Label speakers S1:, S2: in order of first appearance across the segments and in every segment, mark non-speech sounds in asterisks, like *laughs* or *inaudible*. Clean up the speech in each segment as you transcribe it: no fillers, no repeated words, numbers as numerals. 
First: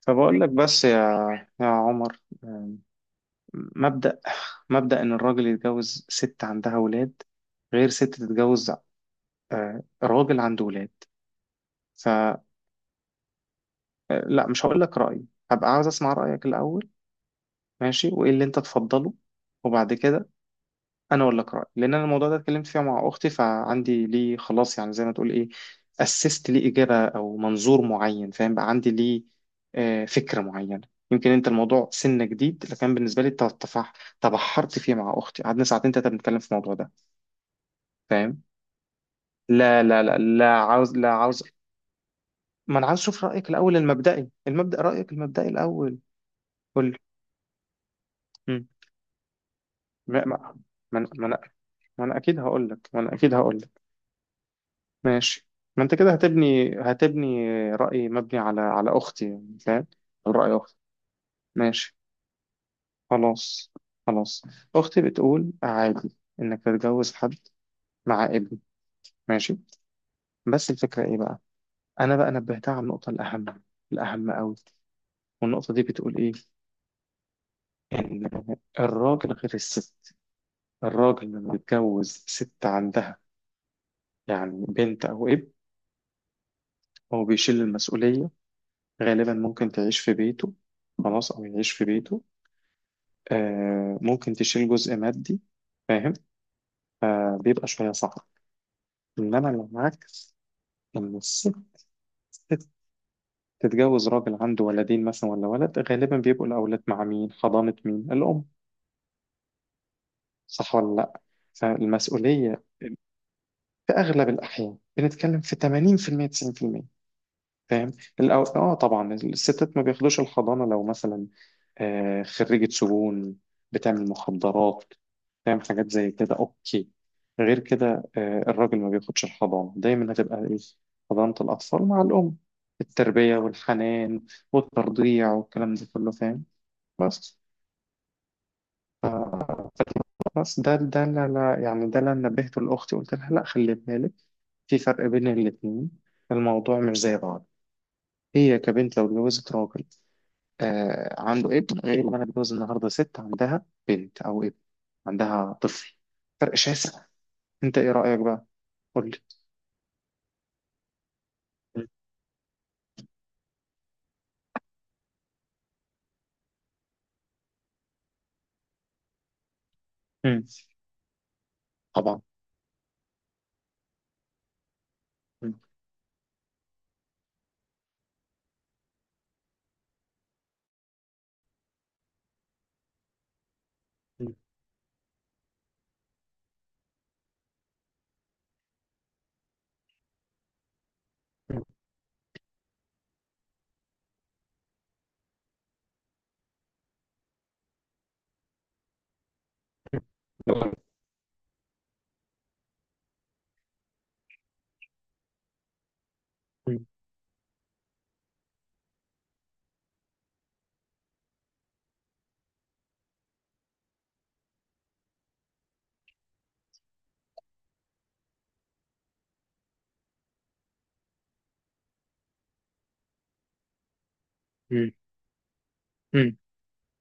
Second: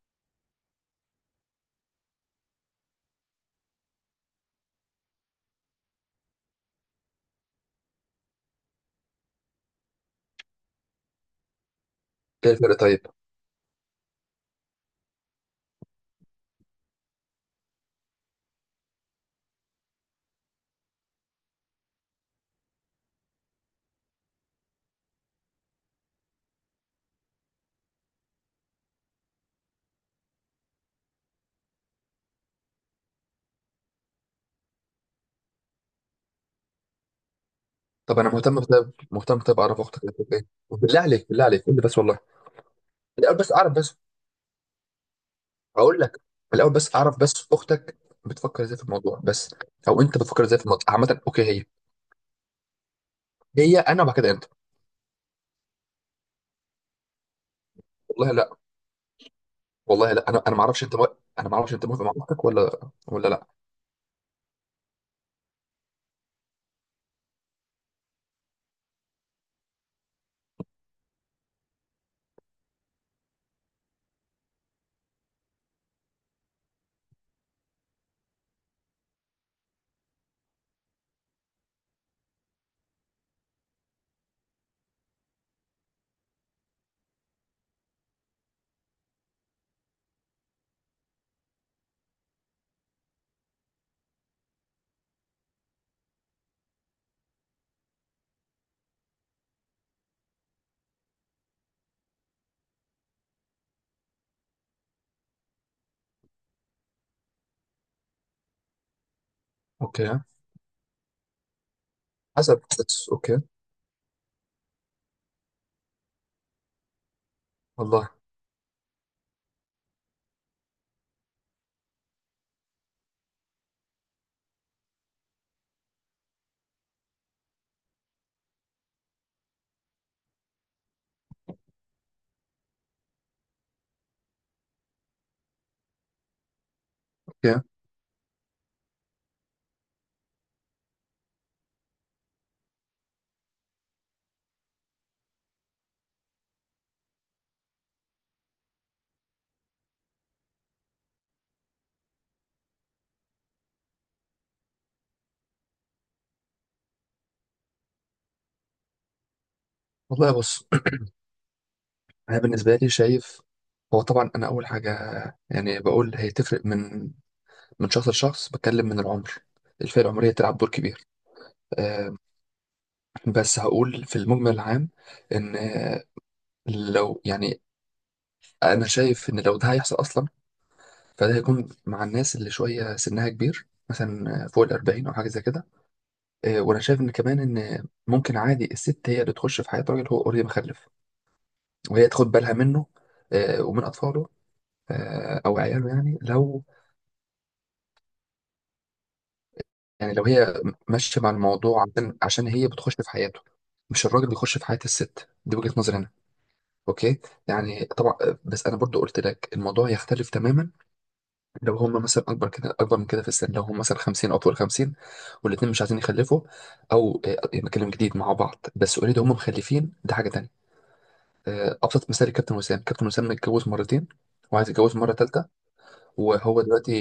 S1: فبقول لك بس يا عمر، مبدأ مبدأ إن الراجل يتجوز ست عندها ولاد غير ست تتجوز آه، راجل عنده ولاد، فلا.
S2: ايه الفرق طيب؟
S1: مش هقول لك رأيي، هبقى عاوز أسمع رأيك الأول. ماشي، وإيه اللي أنت تفضله وبعد كده. انا اقول لك رايي، لان انا الموضوع ده اتكلمت فيه مع اختي، فعندي ليه خلاص، يعني زي ما تقول ايه، اسست ليه اجابه او منظور معين، فاهم؟ بقى عندي ليه آه، فكره معينه. يمكن انت الموضوع سنه جديد، لكن بالنسبه لي تبحرت فيه مع اختي، قعدنا ساعتين تلاته بنتكلم في الموضوع ده.
S2: طب انا
S1: فاهم؟
S2: مهتم بطيب اعرف
S1: لا
S2: اختك
S1: لا
S2: اللي
S1: لا
S2: بتحب ايه،
S1: لا عاوز
S2: بالله
S1: لا
S2: عليك،
S1: عاوز
S2: بالله عليك قول لي بس والله.
S1: ما انا عاوز اشوف
S2: الاول
S1: رايك
S2: بس اعرف
S1: الاول
S2: بس
S1: المبدئي، المبدا رايك المبدئي الاول.
S2: اقول لك. الاول
S1: قول
S2: بس
S1: لي.
S2: اعرف بس اختك بتفكر
S1: مم.
S2: ازاي في الموضوع بس، او انت
S1: ما
S2: بتفكر
S1: ما
S2: ازاي في الموضوع
S1: ما انا
S2: عامه.
S1: ما
S2: اوكي،
S1: أنا-
S2: هي
S1: ما أنا اكيد هقول لك، ما انا اكيد هقول.
S2: هي انا وبعد كده انت.
S1: ماشي. ما انت كده هتبني رأي
S2: والله
S1: مبني
S2: لا،
S1: على اختي يعني، فاهم؟
S2: والله لا،
S1: او
S2: انا
S1: رأي
S2: انا ما
S1: اختي.
S2: اعرفش انت مو، انا ما اعرفش انت
S1: ماشي.
S2: موافق مع اختك ولا لا.
S1: خلاص. خلاص. اختي بتقول عادي انك تتجوز حد مع ابن. ماشي. بس الفكرة ايه بقى؟ انا بقى نبهتها على النقطة الاهم، الاهم قوي. والنقطة دي بتقول ايه؟ ان الراجل غير الست. الراجل لما بيتجوز ست عندها يعني بنت او ابن، هو بيشيل المسؤولية. غالبا ممكن تعيش في بيته، خلاص، او يعيش في بيته. آه، ممكن تشيل جزء مادي، فاهم؟ آه، بيبقى شوية صعب. إنما لو العكس، لما الست، ست تتجوز راجل عنده ولدين مثلا ولا ولد، غالبا بيبقوا الأولاد مع مين؟ حضانة مين؟ الأم.
S2: اوكي.
S1: صح ولا لأ؟
S2: حسب
S1: فالمسؤولية
S2: بس اوكي.
S1: في أغلب الأحيان، بنتكلم في 80%، 90%. فاهم؟
S2: والله.
S1: اه طبعا الستات ما بياخدوش الحضانه لو مثلا آه خريجه سجون، بتعمل مخدرات، فاهم، حاجات زي كده. اوكي، غير كده آه الراجل ما بياخدش الحضانه، دايما هتبقى ايه؟ حضانه الاطفال مع الام، التربيه والحنان والترضيع والكلام ده كله، فاهم؟ بس،
S2: اوكي،
S1: ده لا لا يعني ده اللي أنا نبهته لاختي، قلت لها لا، خلي بالك، في فرق بين الاثنين، الموضوع مش زي بعض. هي كبنت لو اتجوزت راجل آه عنده ابن، غير اللي انا بتجوز النهارده ست عندها بنت او ابن، عندها طفل. فرق شاسع. انت ايه رأيك بقى؟ قول لي.
S2: والله بص. *clears throat* انا بالنسبه لي شايف، هو طبعا انا اول حاجه يعني بقول هي تفرق من شخص لشخص، بتكلم من العمر. الفئة العمرية
S1: مم.
S2: تلعب دور كبير. آه،
S1: طبعا.
S2: بس هقول في المجمل العام
S1: مم.
S2: إن آه، لو يعني أنا شايف إن لو ده هيحصل أصلا، فده هيكون مع الناس اللي شوية سنها كبير،
S1: مم.
S2: مثلا آه، فوق 40 أو حاجة زي كده. آه، وأنا شايف إن كمان إن ممكن عادي الست هي اللي تخش في حياة راجل هو أوريدي مخلف، وهي تاخد بالها منه، آه، ومن أطفاله، آه، أو عياله. يعني لو يعني لو هي
S1: مم.
S2: ماشيه مع الموضوع، عشان هي بتخش في حياته، مش الراجل بيخش في حياه الست دي. وجهه نظري انا. اوكي يعني طبعا. بس انا برضو قلت لك الموضوع يختلف تماما لو هم مثلا اكبر كده، اكبر من كده في السن، لو هم مثلا 50 او فوق ال 50 والاثنين مش عايزين يخلفوا، او آه، بكلم جديد مع بعض، بس اوريدي هم مخلفين، ده حاجه تانية. آه، ابسط مثال كابتن وسام. كابتن وسام متجوز مرتين وعايز
S1: مم.
S2: يتجوز مره ثالثه،
S1: مم.
S2: وهو دلوقتي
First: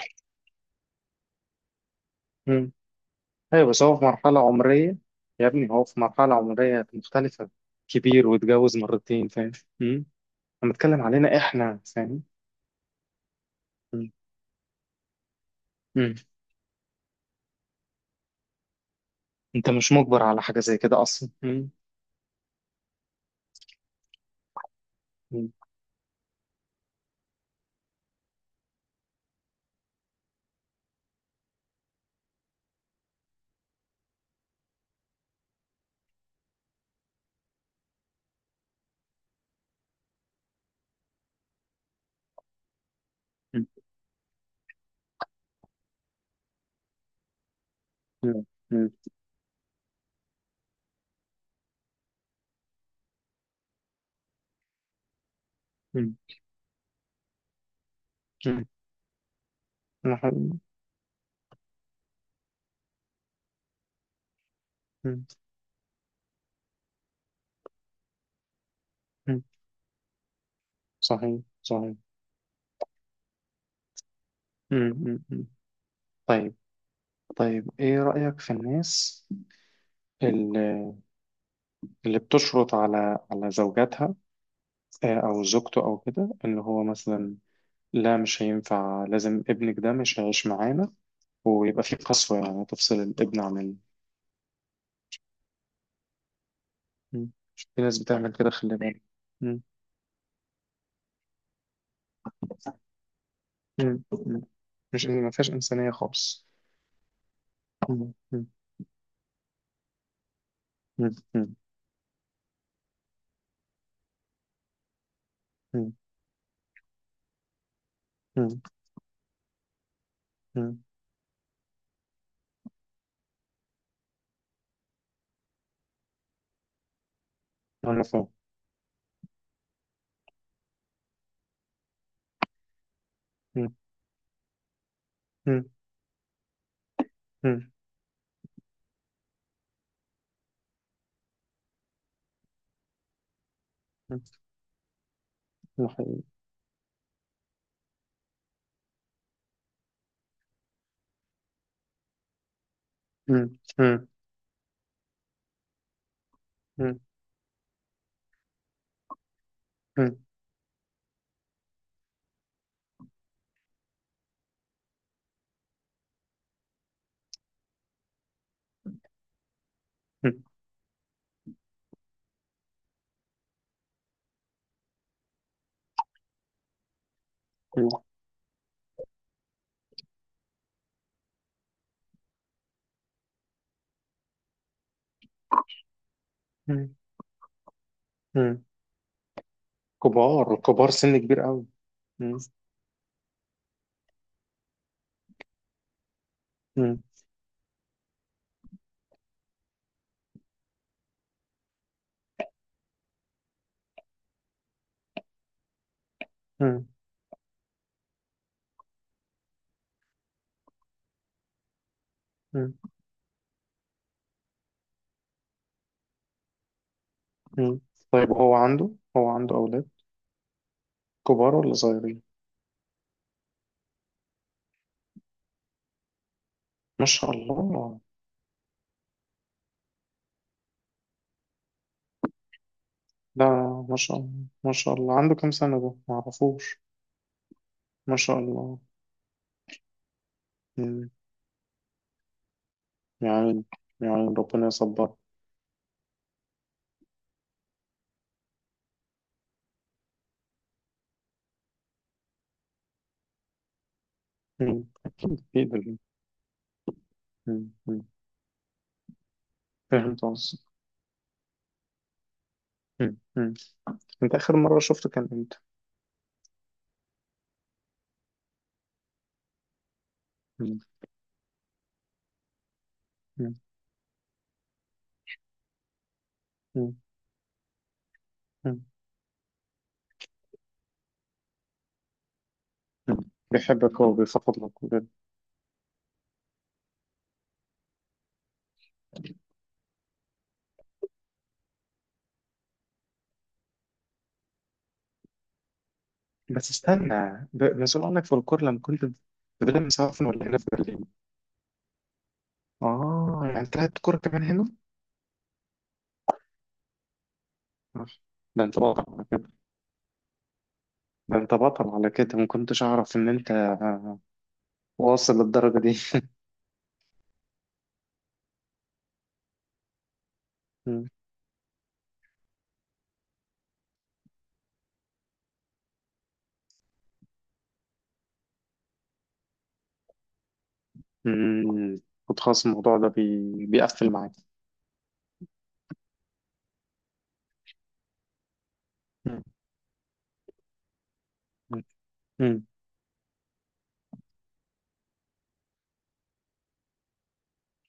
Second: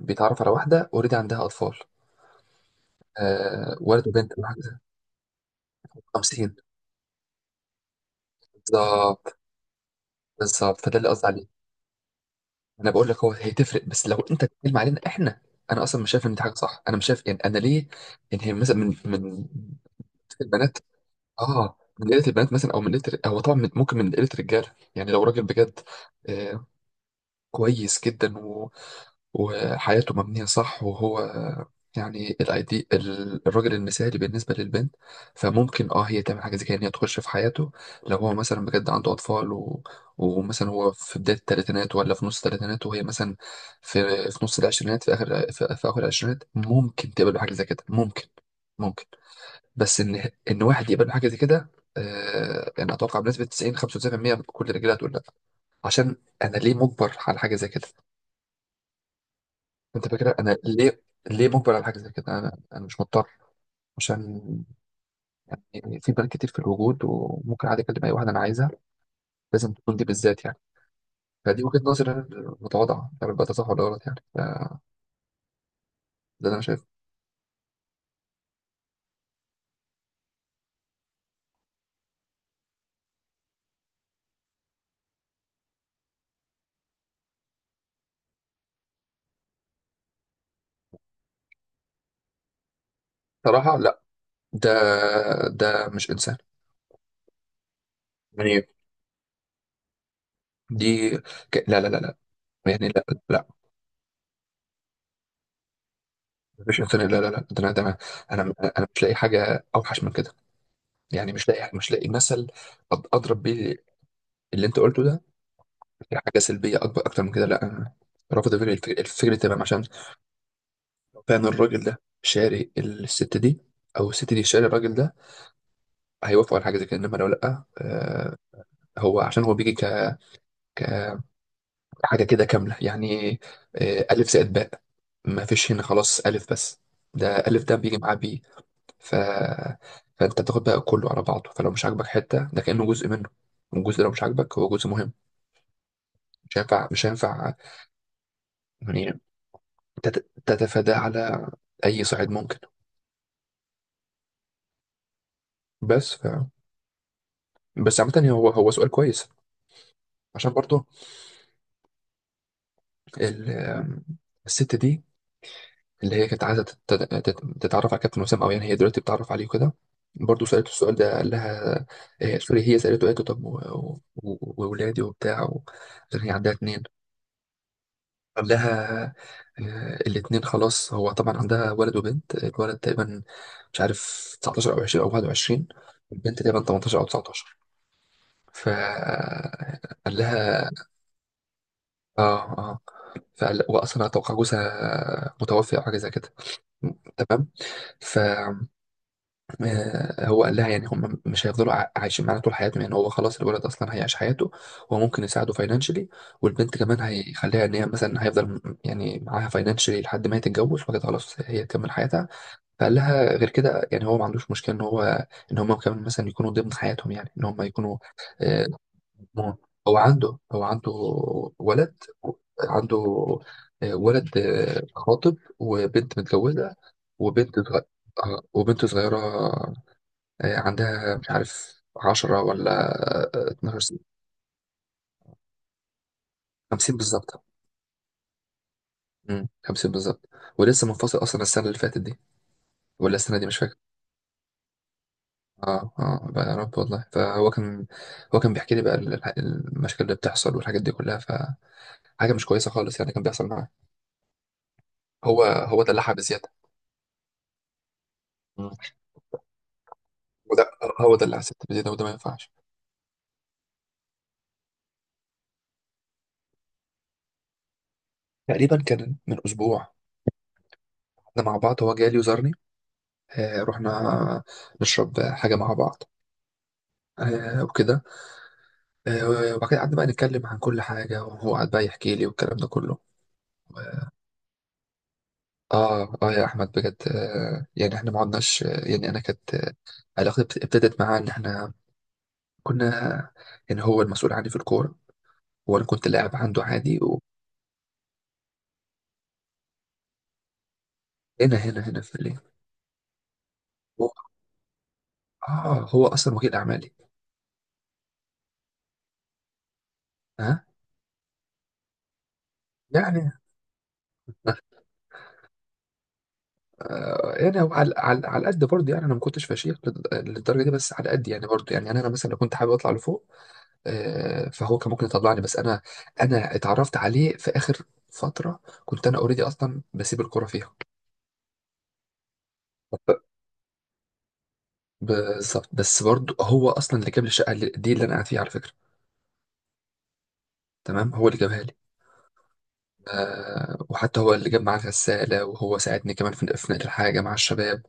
S2: بيتعرف على واحده اوريدي عندها اطفال،
S1: مم. ايوه،
S2: آه،
S1: بس هو في
S2: ولد وبنت.
S1: مرحلة عمرية، يا ابني هو في مرحلة
S2: 50
S1: عمرية مختلفة، كبير واتجوز مرتين،
S2: بالظبط.
S1: فاهم؟ مم. انا
S2: بالظبط، فده
S1: بتكلم
S2: اللي قصدي
S1: علينا
S2: عليه.
S1: احنا، فاهم؟
S2: انا بقول لك هو هي تفرق، بس
S1: مم.
S2: لو انت بتتكلم علينا احنا انا اصلا مش
S1: مم.
S2: شايف ان دي حاجه صح. انا مش شايف يعني انا ليه؟ يعني هي مثلا من
S1: انت مش مجبر على حاجة زي
S2: البنات،
S1: كده اصلا. مم.
S2: اه من قله البنات مثلا، او من قله، هو طبعا ممكن من قله الرجاله. يعني لو راجل
S1: مم.
S2: بجد آه كويس جدا وحياته مبنية صح، وهو يعني الايدي، الراجل المثالي بالنسبة للبنت، فممكن اه هي تعمل حاجة زي كده ان هي تخش في حياته. لو هو مثلا بجد عنده اطفال و، ومثلا هو في بداية 30 ولا في نص 30، وهي مثلا
S1: مم.
S2: في في نص 20، في اخر في اخر 20، ممكن تقبل بحاجة زي كده، ممكن،
S1: مم.
S2: ممكن. بس ان واحد يقبل بحاجة زي كده، آه يعني اتوقع بنسبة 90 95% كل الرجاله هتقول لا.
S1: مم.
S2: عشان انا ليه مجبر على حاجة زي كده؟ انت فاكر انا ليه ليه مجبر على حاجه زي كده؟ انا مش مضطر، عشان
S1: مم.
S2: يعني في بنات كتير في الوجود، وممكن عادي اكلم اي واحده انا عايزها،
S1: مم.
S2: لازم تكون دي بالذات يعني؟
S1: صحيح
S2: فدي وجهه
S1: صحيح.
S2: نظري انا المتواضعه يعني، بقى ده صح ولا غلط يعني. ده
S1: امم
S2: اللي
S1: طيب.
S2: انا شايفه.
S1: طيب ايه رأيك في الناس اللي, اللي بتشرط على زوجاتها آه، او زوجته او كده، ان هو مثلا لا مش هينفع، لازم ابنك ده مش هيعيش معانا، ويبقى في قسوة يعني، تفصل الابن عن
S2: صراحه لا، ده ده مش انسان
S1: مم. في ناس بتعمل كده،
S2: يعني.
S1: خلي بالك. مم.
S2: دي لا لا لا لا، يعني لا، لا.
S1: مم. مم. مش ما فيهاش إنسانية خالص.
S2: مفيش انسان، لا لا لا، ده انا،
S1: مم. مم.
S2: انا أنا مش لاقي حاجه اوحش من كده.
S1: مم.
S2: يعني مش
S1: مم.
S2: لاقي، مش لاقي مثل، اضرب بيه اللي انت قلته ده
S1: مم.
S2: يعني، حاجة سلبية أكبر أكتر من كده. لأ أنا رافض
S1: مم.
S2: فكرة، الفكرة تمام، عشان
S1: مم.
S2: فعلا الراجل ده شاري الست دي، أو الست دي شاري الراجل ده، هيوافقوا على حاجة زي كده. إنما لو لأ،
S1: انا فاهم.
S2: آه هو عشان هو بيجي كحاجة كده كاملة يعني.
S1: مم.
S2: آه، ألف زائد باء، ما
S1: مم.
S2: فيش هنا خلاص ألف بس، ده ألف
S1: مم.
S2: ده بيجي معاه بيه. ف، فأنت بتاخد بقى كله على بعضه، فلو مش عاجبك حتة ده، كأنه جزء منه، والجزء ده لو
S1: مم.
S2: مش عاجبك هو جزء مهم،
S1: ده حقيقي.
S2: مش هينفع، مش هينفع يعني تتفاداه على اي صعيد ممكن.
S1: مم.
S2: بس ف،
S1: مم.
S2: بس عامة هو هو سؤال كويس،
S1: مم.
S2: عشان برضه ال، الست دي اللي هي كانت عايزة تتعرف على كابتن وسام، او يعني هي دلوقتي بتتعرف عليه وكده،
S1: مم.
S2: برضه سألته السؤال ده. قال لها آه، سوري، هي سألته، قالت له طب وولادي وبتاع عشان هي عندها 2. قال لها آه، 2 خلاص. هو طبعا عندها ولد وبنت، الولد تقريبا مش عارف 19 او 20 او 21، البنت تقريبا
S1: مم.
S2: 18 او 19.
S1: مم.
S2: فقال
S1: كبار
S2: لها
S1: كبار، سن كبير قوي.
S2: اه
S1: مم.
S2: اه، فقال واصلا اتوقع جوزها متوفي او حاجه زي كده،
S1: مم.
S2: تمام. فهو قال لها يعني هم مش هيفضلوا عايشين معانا طول حياتهم، يعني هو خلاص الولد اصلا هيعيش حياته، هو ممكن يساعده فاينانشلي، والبنت
S1: مم.
S2: كمان هيخليها ان هي مثلا هيفضل يعني معاها فاينانشلي لحد ما هي تتجوز، وبعد كده خلاص هي تكمل حياتها.
S1: مم.
S2: فقال لها غير كده يعني هو ما عندوش مشكله ان هو ان هم كمان مثلا يكونوا ضمن حياتهم، يعني ان هم
S1: مم.
S2: يكونوا
S1: طيب هو
S2: آه،
S1: عنده، هو عنده
S2: مم.
S1: أولاد
S2: هو عنده، هو عنده
S1: كبار ولا
S2: ولد،
S1: صغيرين؟
S2: عنده آه، ولد آه، خاطب، وبنت متجوزة،
S1: ما شاء
S2: وبنت صغيرة،
S1: الله.
S2: وبنت صغيرة آه، عندها مش عارف 10 ولا
S1: ده
S2: آه، اتناشر
S1: ما
S2: سنة
S1: شاء الله. ما شاء الله، عنده كام سنة ده ما اعرفوش.
S2: خمسين بالظبط.
S1: ما شاء الله.
S2: مم، 50 بالظبط، ولسه
S1: مم.
S2: منفصل أصلا السنة اللي فاتت دي ولا السنة دي مش
S1: يعني،
S2: فاكر.
S1: يعني ربنا يصبر.
S2: اه اه، بقى يا رب والله. فهو كان، هو كان بيحكي لي بقى المشاكل اللي بتحصل والحاجات دي كلها، فحاجة مش كويسة خالص يعني، كان بيحصل معاه.
S1: مم. أكيد.
S2: هو هو
S1: أكيد.
S2: دلعها بزيادة،
S1: مم. مم. فهمت قصدك.
S2: وده هو ده اللي حسيت بيه ده، وده ما ينفعش.
S1: مم. مم. أنت آخر مرة شفته كان إمتى؟
S2: تقريبا كان من اسبوع
S1: مم.
S2: احنا مع بعض، هو جالي وزارني،
S1: مم.
S2: آه رحنا نشرب حاجه مع بعض،
S1: مم.
S2: آه وكده،
S1: مم.
S2: آه وبعد كده قعدنا بقى نتكلم عن كل حاجه، وهو قعد بقى يحكي لي والكلام ده كله.
S1: بيحبك، هو بيفضلك.
S2: اه اه يا احمد بجد آه، يعني احنا ما عدناش آه، يعني انا كانت آه، علاقتي ابتدت معاه ان احنا كنا يعني، هو المسؤول عني في الكوره، وانا كنت لاعب عنده
S1: بس
S2: عادي وهنا.
S1: استنى، مسؤول عنك في الكورة لما كنت في برلين مسافر، ولا هنا في برلين؟
S2: هنا في الليل.
S1: آه، يعني تلعب
S2: هو-
S1: كورة كمان هنا؟
S2: اه هو اصلا وكيل اعمالي.
S1: آه، ده أنت بطل على كده.
S2: ها
S1: ده أنت بطل على كده، ما كنتش أعرف إن
S2: يعني
S1: أنت آه، واصل للدرجة دي.
S2: يعني هو على على على قد برضه يعني، انا ما كنتش فشيخ للدرجه دي، بس
S1: مم.
S2: على قد يعني برضه يعني. يعني انا مثلا لو كنت حابب اطلع لفوق آه، فهو كان ممكن يطلعني، بس انا، اتعرفت عليه في اخر فتره كنت انا اوريدي اصلا بسيب الكوره فيها.
S1: مم. كنت خلاص الموضوع ده بيقفل معاك.
S2: بالظبط، بس برضه هو اصلا اللي جاب لي الشقه دي اللي انا قاعد فيها على فكره،
S1: مم.
S2: تمام، هو اللي جابها لي.
S1: مم.
S2: آه، وحتى هو اللي جاب معاه الغساله، وهو ساعدني كمان في نقل الحاجه مع الشباب.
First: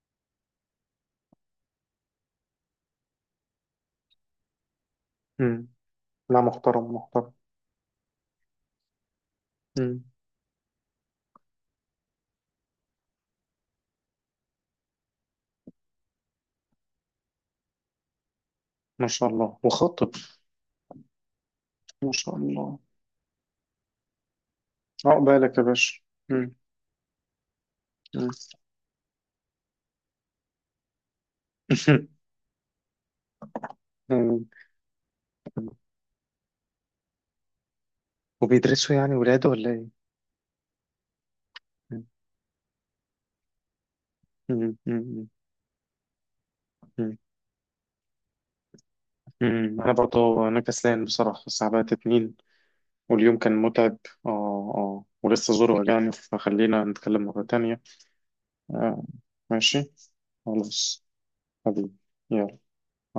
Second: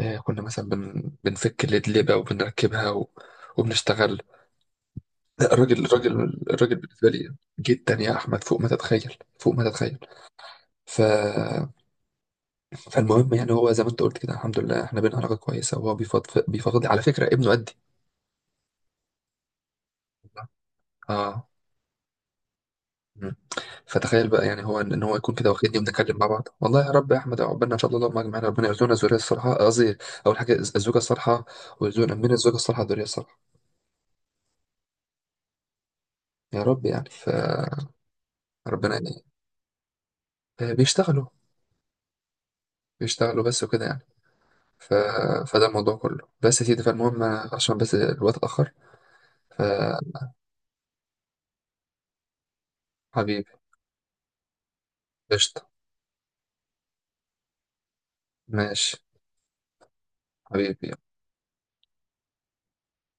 S2: آه كنا مثلا بنفك الادلبه وبنركبها و، وبنشتغل. لا،
S1: مم.
S2: الراجل، الراجل
S1: لا،
S2: الراجل
S1: محترم
S2: بالنسبه
S1: محترم.
S2: لي جدا يا احمد، فوق ما تتخيل، فوق ما تتخيل.
S1: مم.
S2: ف، فالمهم يعني هو زي ما انت قلت كده، الحمد لله احنا بينا علاقه كويسه، وهو بيفضفض، بيفضفض لي على فكره. ابنه قدي.
S1: ما شاء الله، وخطب.
S2: اه.
S1: ما شاء الله.
S2: مم. فتخيل بقى، يعني هو ان إن هو يكون كده
S1: عقبالك يا
S2: واخدني
S1: باشا.
S2: وبنتكلم مع بعض،
S1: مم.
S2: والله يا رب يا احمد عقبالنا ان شاء الله، اللهم
S1: مم.
S2: اجمعنا، ربنا يرزقنا الذريه الصالحه. قصدي اول حاجه الزوجه الصالحه،
S1: *laughs*
S2: ويرزقنا من الزوجه الصالحه الذريه الصالحه،
S1: مم.
S2: يا رب يعني. فربنا
S1: وبيدرسوا
S2: يعني
S1: يعني ولاده ولا إيه؟
S2: آه، بيشتغلوا، بيشتغلوا بس وكده يعني.
S1: مم.
S2: ف،
S1: مم.
S2: فده الموضوع كله، بس يا سيدي
S1: مم.
S2: فالمهم عشان بس الوقت اتأخر،
S1: مم. انا برضه انا كسلان بصراحه، الساعه بقت 2، واليوم
S2: فحبيبي
S1: كان متعب. اه اه، ولسه
S2: قشطة،
S1: زور وجعني، فخلينا نتكلم مره تانية.
S2: ماشي،
S1: آه. ماشي.
S2: حبيبي.
S1: خلاص. حبيبي. يلا.